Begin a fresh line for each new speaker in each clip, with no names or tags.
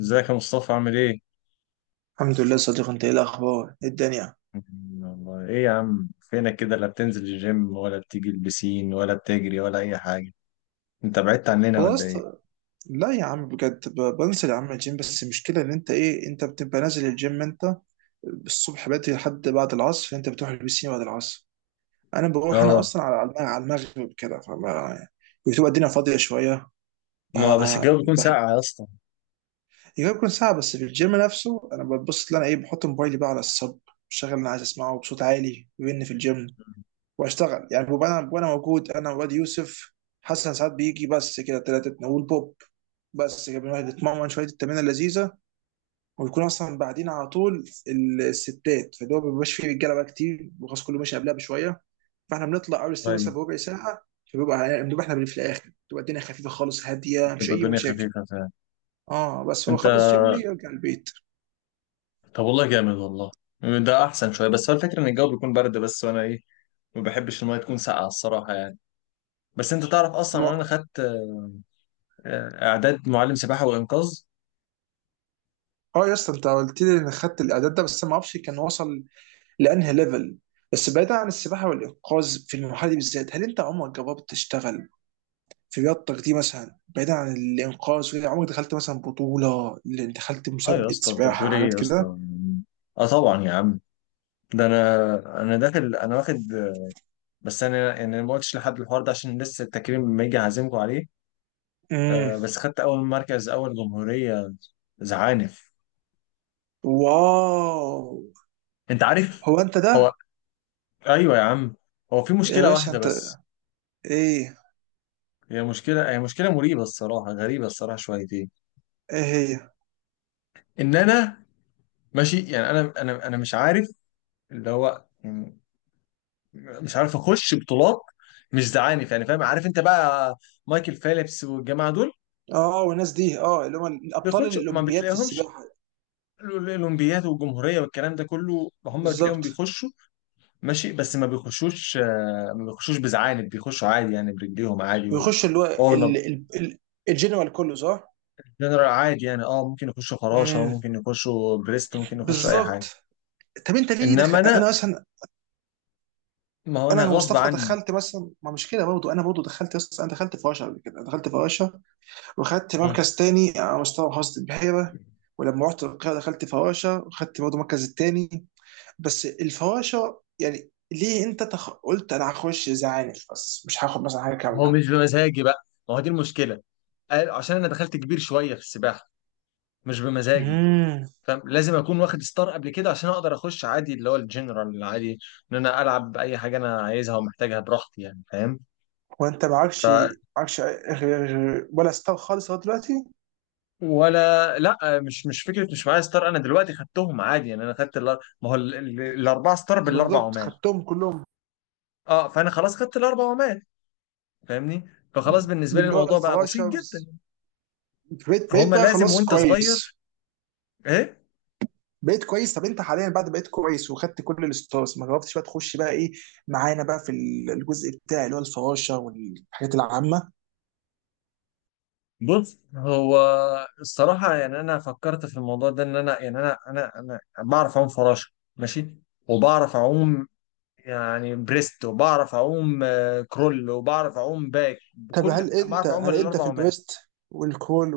ازيك يا مصطفى؟ عامل ايه؟
الحمد لله صديق، انت ايه الاخبار؟ ايه الدنيا؟
والله ايه يا عم، فينك كده؟ لا بتنزل الجيم ولا بتيجي البسين ولا بتجري ولا اي حاجة. انت بعدت عننا
والله
ولا
يا
ايه؟
اسطى. لا يا عم بجد، بنزل يا عم الجيم. بس المشكله ان انت ايه، انت بتبقى نازل الجيم انت الصبح بدري لحد بعد العصر، انت بتروح البسين بعد العصر. انا بروح انا
اه.
اصلا على على المغرب كده، فما بتبقى الدنيا فاضيه شويه.
ما بس الجو بيكون
بحب
ساقع يا اسطى.
يبقى يكون ساعه بس في الجيم نفسه. انا ببص ان انا ايه، بحط موبايلي بقى على الصب، بشغل اللي انا عايز اسمعه بصوت عالي بما اني في الجيم، واشتغل يعني. ببقى انا، وانا موجود انا وواد يوسف حسن ساعات بيجي بس كده، ثلاثتنا والبوب. بس كده بنروح نتمرن شويه التمرين اللذيذه، ويكون اصلا بعدين على طول الستات، فاللي هو ما بيبقاش فيه رجاله بقى كتير، وخلاص كله ماشي قبلها بشويه، فاحنا بنطلع اول الستات
طيب.
مثلا بربع ساعه. فبيبقى بنبقى احنا في الاخر تبقى الدنيا خفيفه خالص هاديه، مش
بتبقى
اي
الدنيا
مشاكل.
خفيفة فعلا.
اه، بس هو
انت؟
بخلص جيمي يرجع البيت.
طب والله جامد والله. ده احسن شوية. بس هو الفكرة ان الجو بيكون برد بس، وانا ايه، ما بحبش المية تكون ساقعة الصراحة يعني. بس انت تعرف اصلا ان انا
ما-
خدت اعداد معلم سباحة وانقاذ؟
اه يا اسطى، انت قلت لي ان خدت الاعداد ده، بس ما اعرفش كان وصل لانهي ليفل. بس بعيدا عن السباحه والانقاذ في المرحله دي بالذات، هل انت عمرك جربت تشتغل في رياضتك دي مثلا بعيدا عن الانقاذ وكده، عمرك دخلت مثلا بطوله، اللي دخلت
اه يا
مسابقه
اسطى انت
سباحه
بتقول ايه
حاجات
يا اسطى؟
كده؟
اه طبعا يا عم. ده انا داخل انا واخد. بس انا يعني أنا ما قلتش لحد الحوار ده عشان لسه التكريم لما يجي هعزمكم عليه.
امم.
بس خدت اول مركز، اول جمهورية زعانف.
واو.
انت عارف.
هو انت
هو
ده؟
ايوه يا عم. هو في
يا
مشكلة
باشا
واحدة
انت.
بس.
ايه؟
هي مشكلة مريبة الصراحة، غريبة الصراحة شويتين.
ايه هي؟
ان انا ماشي يعني انا مش عارف اللي هو يعني مش عارف اخش بطولات مش زعانف يعني، فاهم، عارف انت بقى. مايكل فيليبس والجماعة دول
اه، والناس دي، اه، اللي هم الابطال
بيخش ما
الاولمبياد في
بتلاقيهمش.
السباحه،
الاولمبياد والجمهوريه والكلام ده كله هم بتلاقيهم
بالظبط.
بيخشوا ماشي، بس ما بيخشوش، ما بيخشوش بزعانف، بيخشوا عادي يعني برجليهم عادي و...
ويخش اللي هو
اه ما-
الجنرال كله، صح؟
جنرال عادي يعني، اه، ممكن يخشوا فراشه،
امم.
ممكن يخشوا بريست، ممكن يخشوا اي
بالظبط.
حاجه.
طب انت ليه
انما
دخل
انا،
انا اصلا،
ما هو انا
انا
غصب
ومصطفى،
عني.
دخلت مثلا ما مش كده برضه. انا برضه دخلت انا دخلت فراشة قبل كده، دخلت فراشة واخدت
مم.
مركز تاني على مستوى محافظة البحيرة. ولما رحت القاهرة دخلت فراشة، واخدت برضه المركز التاني. بس الفراشة يعني، ليه انت قلت انا هخش زعانف، بس مش هاخد مثلا حاجة
ما هو
كاملة؟
مش بمزاجي بقى، ما هو دي المشكله. عشان انا دخلت كبير شويه في السباحه، مش بمزاجي،
امم.
فاهم. لازم اكون واخد ستار قبل كده عشان اقدر اخش عادي اللي هو الجنرال العادي، ان انا العب باي حاجه انا عايزها ومحتاجها براحتي يعني، فاهم.
وانت
ف
معكش، معكش ولا ستار خالص لغاية دلوقتي؟
ولا لا، مش فكره، مش معايا ستار. انا دلوقتي خدتهم عادي يعني، انا خدت الار- ما هو ال- ال- الاربعه ستار بالاربع
بالظبط،
عمال.
خدتهم كلهم.
اه، فانا خلاص خدت الاربع عمال، فاهمني، فخلاص بالنسبه لي
باللي هو
الموضوع بقى بسيط
الفراشة
جدا.
بس- بقيت
فهم
بقيت بقى
لازم
خلاص
وانت صغير.
كويس.
ايه.
بقيت كويس. طب انت حاليا بعد بقيت كويس وخدت كل الستارز، ما جربتش بقى تخش بقى ايه معانا، بقى في الجزء بتاعي اللي هو الفراشه والحاجات العامه؟
بص هو، الصراحه يعني، انا فكرت في الموضوع ده ان انا يعني انا بعرف اعوم فراشه، ماشي، وبعرف اعوم يعني بريست، وبعرف اعوم كرول، وبعرف اعوم باك،
طب
بكل
هل انت
بعرف اعوم
هل انت في
الاربع
البريست والكول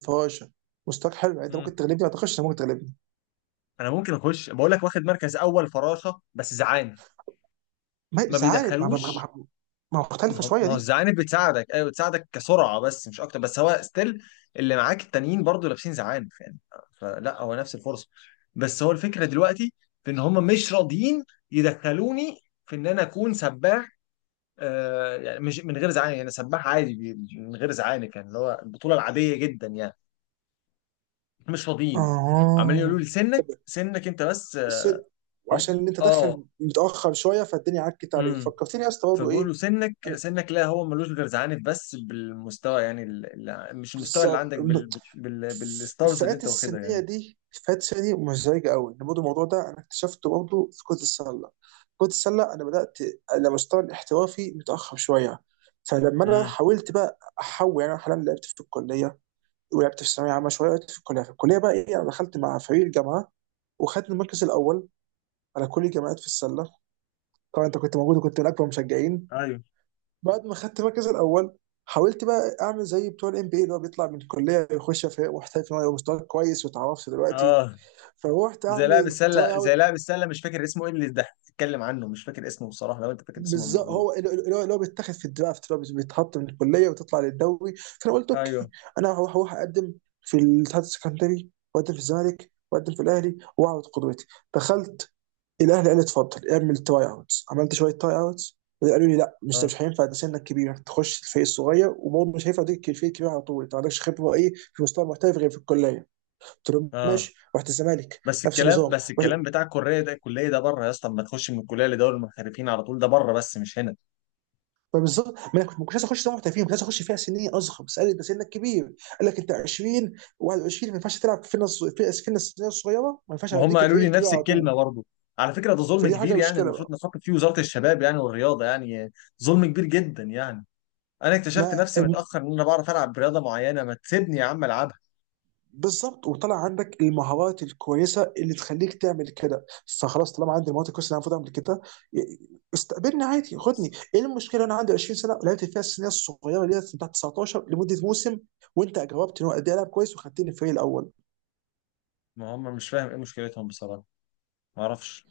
والفراشه مستواك حلو يعني؟ انت
عمال.
ممكن تغلبني، ما اعتقدش انت ممكن تغلبني.
انا ممكن اخش بقول لك واخد مركز اول فراشه بس
ما
ما
مش عارف ما, ما, ما,
بيدخلوش.
ما ما
ما
مختلفه
هو،
شويه
ما هو
دي.
الزعانف بتساعدك، ايوه بتساعدك كسرعه بس مش اكتر، بس هو ستيل اللي معاك التانيين برضو لابسين زعانف يعني، فلا هو نفس الفرصه. بس هو الفكره دلوقتي في ان هم مش راضيين يدخلوني في ان انا اكون سباح آه، يعني مش من غير زعانف، يعني سباح عادي من غير زعانف، يعني اللي هو البطوله العاديه جدا يعني، مش راضيين. عمالين يقولوا
اه.
لي
طب
سنك، سنك انت بس
الست،
هم.
وعشان ان انت
اه.
داخل متاخر شويه فالدنيا عكت عليك، فكرتني يا اسطى برضه
فبيقول
ايه،
له سنك،
انا
سنك، لا هو ملوش غير زعانف بس بالمستوى يعني مش المستوى اللي
بالظبط.
عندك بالستارز اللي
الفئات
انت واخدها
السنيه
يعني.
دي، الفئات السنيه دي مزعجه قوي، ان برضه الموضوع ده انا اكتشفته برضه في كره السله. كره السله انا بدات على مستوى الاحترافي متاخر شويه. فلما انا
امم.
حاولت بقى احول، يعني انا حاليا لعبت في الكليه، ولعبت في الثانويه عامه شويه. لعبت في الكليه، في الكليه بقى ايه، انا دخلت مع فريق الجامعه وخدت المركز الاول على كل الجامعات في السله. طبعا انت كنت موجود، وكنت من اكبر المشجعين.
ايوه.
بعد ما خدت المركز الاول، حاولت بقى اعمل زي بتوع الام بي، اللي هو بيطلع من الكليه يخش في محترف، إن هو يبقى مستواه كويس وتعرفت دلوقتي.
اه
فروحت
زي
اعمل
لاعب السله،
التراي اوت،
زي لاعب السله مش فاكر اسمه ايه اللي ده اتكلم عنه، مش فاكر اسمه بصراحه، لو انت فاكر اسمه
بالظبط
بقوله.
هو اللي هو بيتاخد في الدرافت، اللي هو بيتحط من الكليه وتطلع للدوري. فانا قلت اوكي،
ايوه.
انا هروح اقدم في الاتحاد السكندري، واقدم في الزمالك، واقدم في الاهلي، واعرض قدوتي. دخلت الاهلي قال لي اتفضل اعمل تراي اوتس، عملت شويه تراي اوتس قالوا لي لا مش
اه.
مش هينفع ده، سنك كبير انك تخش الفريق الصغير، وبرضه مش هينفع تديك الفريق الكبير على طول، انت ما عندكش خبره ايه في مستوى محترف غير في الكليه. قلت لهم
اه
ماشي، رحت الزمالك
بس
نفس
الكلام
النظام.
بس الكلام بتاع الكليه ده، الكليه ده بره يا اسطى، اما تخش من الكليه لدوري المحترفين على طول ده بره، بس مش هنا.
فبالظبط ما انا كنت ما كنتش عايز اخش سنه محترفين، كنت عايز اخش فئه سنيه اصغر. بس قال لي انت سنك كبير، قال لك انت 20 و21 ما ينفعش تلعب في نص، في في الناس السنيه الصغيره، ما ينفعش
ما هم
اديك
قالوا
الفريق
لي
الكبير
نفس
على
الكلمه
طول.
برضه. على فكره ده ظلم
فدي حاجه
كبير يعني،
مشكله
المفروض
بقى.
نفكر فيه وزاره الشباب يعني والرياضه يعني. ظلم كبير جدا يعني. انا اكتشفت
ما
نفسي
الم-
متاخر ان انا بعرف العب رياضه معينه، ما تسيبني يا عم العبها.
بالظبط، وطلع عندك المهارات الكويسه اللي تخليك تعمل كده. فخلاص طالما عندي المهارات الكويسه اللي انا المفروض اعمل كده، استقبلني عادي، خدني،
بس
ايه المشكله، انا عندي 20 سنه ولعبت فيها السنيه الصغيره اللي هي بتاعت 19 لمده موسم، وانت جاوبت ان هو قد ايه العب كويس وخدتني الفريق الاول.
ما هم مش فاهم ايه مشكلتهم بصراحه، ما اعرفش.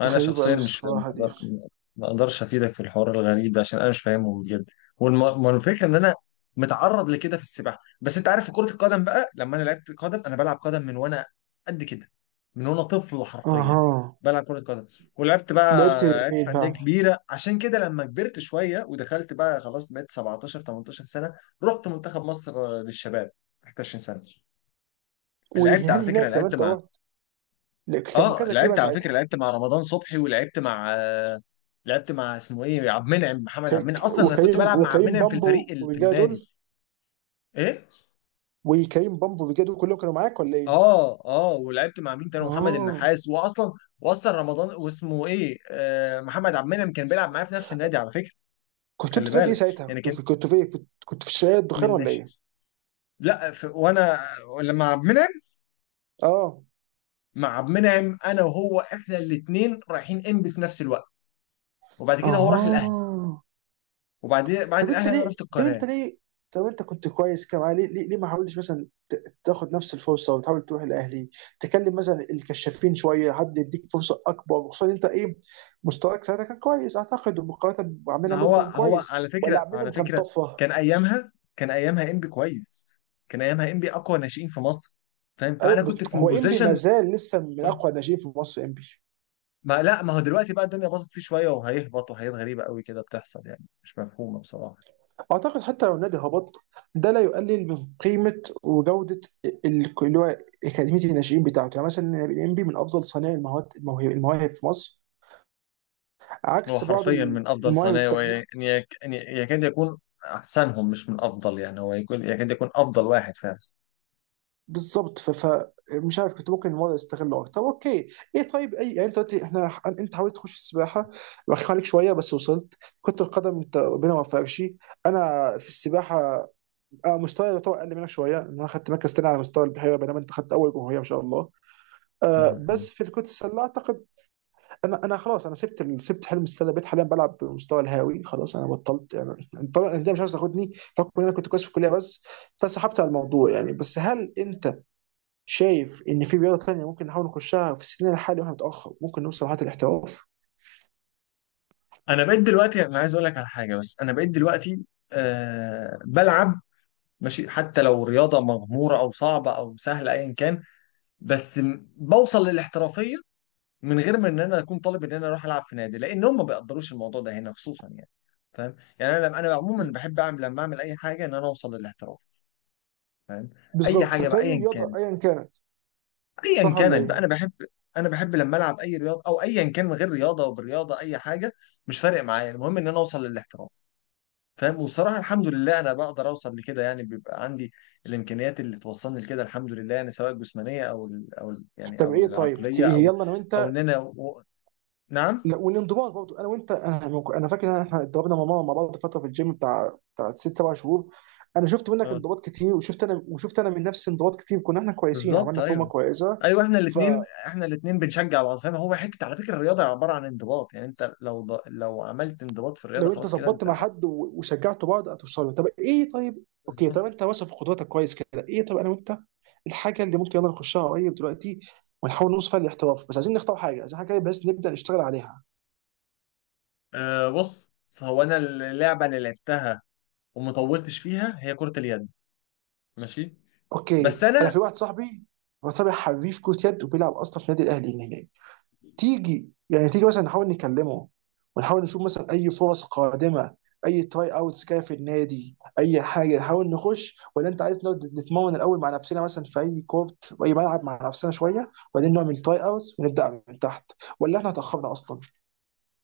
انا
غريبه قوي
شخصيا مش فاهم- ما
الصراحه دي.
أقدر- ما اقدرش افيدك في الحوار الغريب ده عشان انا مش فاهمه بجد. والفكره ان انا متعرض لكده في السباحه، بس انت عارف في كره القدم بقى لما انا لعبت قدم، انا بلعب قدم من وانا قد كده، من وانا طفل حرفيا
اها،
بلعب كره قدم. ولعبت بقى،
لعبت
لعبت في
فين
انديه
بقى؟
كبيره عشان كده لما كبرت شويه ودخلت بقى خلاص بقيت 17 18 سنه، رحت منتخب مصر للشباب، 21 سنه. لعبت
وهل
على فكره
هناك لما
لعبت
انت
مع
رحت، لا، كان
اه
مركزك ايه بقى
لعبت على فكره
ساعتها؟
لعبت مع رمضان صبحي، ولعبت مع لعبت مع اسمه ايه، عبد المنعم، محمد عبد المنعم. اصلا انا كنت
وكريم،
بلعب مع عبد
وكريم
المنعم في الفريق
بامبو
اللي في
والرجاله
النادي.
دول،
ايه.
وكريم بامبو والرجاله دول كلهم كانوا معاك ولا ايه؟
اه. اه ولعبت مع مين تاني؟ محمد
اه.
النحاس. واصلا، واصلا رمضان واسمه ايه آه محمد عبد المنعم كان بيلعب معايا في نفس النادي على فكره.
كنت انت
خلي
في نادي ايه
بالك
ساعتها؟
يعني،
كنت
كان
في، كنت في إيه؟ كنت في شارع الدخان
من
ولا
ناشئ.
ايه؟
لا، في وانا، لما عبد المنعم،
اه.
مع عبد المنعم انا وهو احنا الاثنين رايحين انبي في نفس الوقت، وبعد كده هو راح الاهلي،
اها.
وبعدين بعد
طب انت
الاهلي انا
ليه
رحت
طب
القناه.
انت ليه طب انت كنت كويس كده معاه، ليه ليه ما حاولتش مثلا تاخد نفس الفرصه، وتحاول تروح الاهلي، تكلم مثلا الكشافين شويه، حد يديك فرصه اكبر، وخصوصا انت ايه، مستواك ساعتها كان كويس اعتقد، ومقارنه بعمنا
ما
برضه
هو
كان
هو
كويس،
على
ولا
فكره،
عمنا
على
كان
فكره
طفره؟
كان ايامها، كان ايامها انبي كويس، كان ايامها انبي اقوى ناشئين في مصر، فاهم.
ايوه،
فانا
بس
كنت في
هو انبي ما
بوزيشن.
زال لسه من اقوى الناشئين في مصر، انبي.
ما لا، ما هو دلوقتي بقى الدنيا باظت فيه شويه، وهيهبط، وحاجات غريبه قوي كده بتحصل يعني مش مفهومه بصراحه.
اعتقد حتى لو النادي هبط، ده لا يقلل من قيمه وجوده اللي هو اكاديميه الناشئين بتاعته. يعني مثلا انبي من افضل صانعي المواهب، المواهب في مصر،
هو
عكس بعض
حرفيا من افضل
المواهب
صنايع
التانية.
يعني يكاد يكون احسنهم، مش من افضل يعني، هو يكون يكاد يكون افضل واحد فعلا.
بالظبط، فمش عارف، كنت ممكن الموضوع يستغله اكتر. طب اوكي، ايه طيب، اي يعني، انت دلوقتي احنا، انت حاولت تخش السباحه، بخاف عليك شويه بس وصلت. كرة القدم انت ربنا ما وفقكش. انا في السباحه، انا مستواي يعتبر اقل منك شويه، ان انا خدت مركز تاني على مستوى البحيره، بينما انت خدت اول جمهوريه ما شاء الله. آه،
مفهوم.
بس في كرة السله اعتقد انا خلاص، انا سبت سبت حلم استاد بيت، حاليا بلعب بالمستوى الهاوي خلاص، انا بطلت يعني. طبعا الانديه مش عايز تاخدني بحكم ان انا كنت كويس في الكليه بس، فسحبت على الموضوع يعني. بس هل انت شايف ان في رياضه ثانيه ممكن نحاول نخشها في سننا الحالي واحنا متاخر، ممكن نوصل لحد الاحتراف؟
انا بقيت دلوقتي، انا عايز اقول لك على حاجه، بس انا بقيت دلوقتي أه بلعب ماشي، حتى لو رياضة مغمورة أو صعبة أو سهلة أيا كان، بس بوصل للاحترافية، من غير ما إن أنا أكون طالب إن أنا أروح ألعب في نادي، لأن هم ما بيقدروش الموضوع ده هنا خصوصا يعني، فاهم يعني. أنا عموما بحب أعمل لما أعمل أي حاجة إن أنا أوصل للاحتراف، فاهم. أي
بالظبط،
حاجة
ففي
بقى أيا
رياضه
كانت،
ايا كانت،
أيا
صح ولا
كانت بقى أنا
ايه؟
بحب، أنا بحب لما ألعب أي رياضة أو أيا كان من غير رياضة وبرياضة أي حاجة، مش فارق معايا، المهم إن أنا أوصل للاحتراف، فاهم. وصراحة الحمد لله أنا بقدر أوصل لكده يعني، بيبقى عندي الإمكانيات اللي توصلني لكده الحمد لله يعني، سواء الجسمانية أو ال يعني
طب
أو
ايه طيب،
العقلية أو
يلا انا
أو
وانت.
إن أنا و... نعم.
لا، والانضباط برضه انا وانت، انا فاكر ان احنا اتدربنا مع ماما مع بعض فتره في الجيم، بتاع 6 7 شهور. انا شفت منك
أه
انضباط كتير، وشفت انا، وشفت انا من نفسي انضباط كتير، كنا احنا كويسين،
بالظبط،
عملنا فورمه
أيوه.
كويسه.
ايوه احنا الاثنين
فلو
احنا الاثنين بنشجع بعض، فاهم. هو حته على فكره الرياضه عباره عن انضباط يعني، انت لو لو عملت انضباط في الرياضه
انت
خلاص كده
ظبطت مع
انت.
حد وشجعتوا بعض هتوصلوا. طب ايه طيب، اوكي.
بالظبط.
طب انت واثق في قدراتك كويس كده، ايه طب انا وانت الحاجه اللي ممكن يلا نخشها قريب دلوقتي، ونحاول نوصل فيها للاحتراف، بس عايزين نختار حاجه، عايزين حاجه بس نبدا نشتغل عليها.
آه بص هو، انا اللعبه اللي لعبتها وما طولتش فيها هي كره اليد، ماشي.
اوكي،
بس
انا
انا،
في واحد صاحبي، هو صاحبي حريف كرة يد، وبيلعب اصلا في النادي الاهلي هناك. تيجي يعني، تيجي مثلا نحاول نكلمه، ونحاول نشوف مثلا اي فرص قادمه، اي تراي اوتس جايه في النادي، اي حاجه نحاول نخش؟ ولا انت عايز نقعد نتمرن الاول مع نفسنا، مثلا في اي كورت في اي ملعب مع نفسنا شويه، وبعدين نعمل تراي اوتس ونبدا من تحت؟ ولا احنا اتاخرنا اصلا؟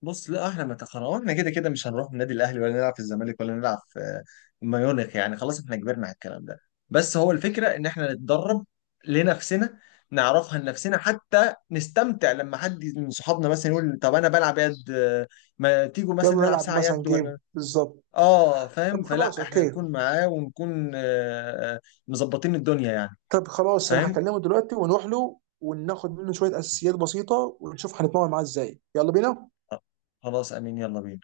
بص لا احنا ما تخرجنا، احنا كده كده مش هنروح النادي الاهلي ولا نلعب في الزمالك ولا نلعب في ميونخ يعني، خلاص احنا كبرنا على الكلام ده. بس هو الفكره ان احنا نتدرب لنفسنا، نعرفها لنفسنا حتى نستمتع لما حد من صحابنا مثلا يقول طب انا بلعب يد، ما تيجوا مثلا
يلا
نلعب
نلعب
ساعه
مثلا
يد ولا.
جيم بالظبط.
اه، فاهم،
طب
فلا
خلاص
احنا
اوكي.
نكون معاه ونكون مظبطين الدنيا يعني.
طب خلاص، انا
فاهم.
هكلمه دلوقتي ونروح له، وناخد منه شويه اساسيات بسيطه، ونشوف هنتمرن معاه ازاي. يلا بينا.
خلاص، امين، يلا بينا.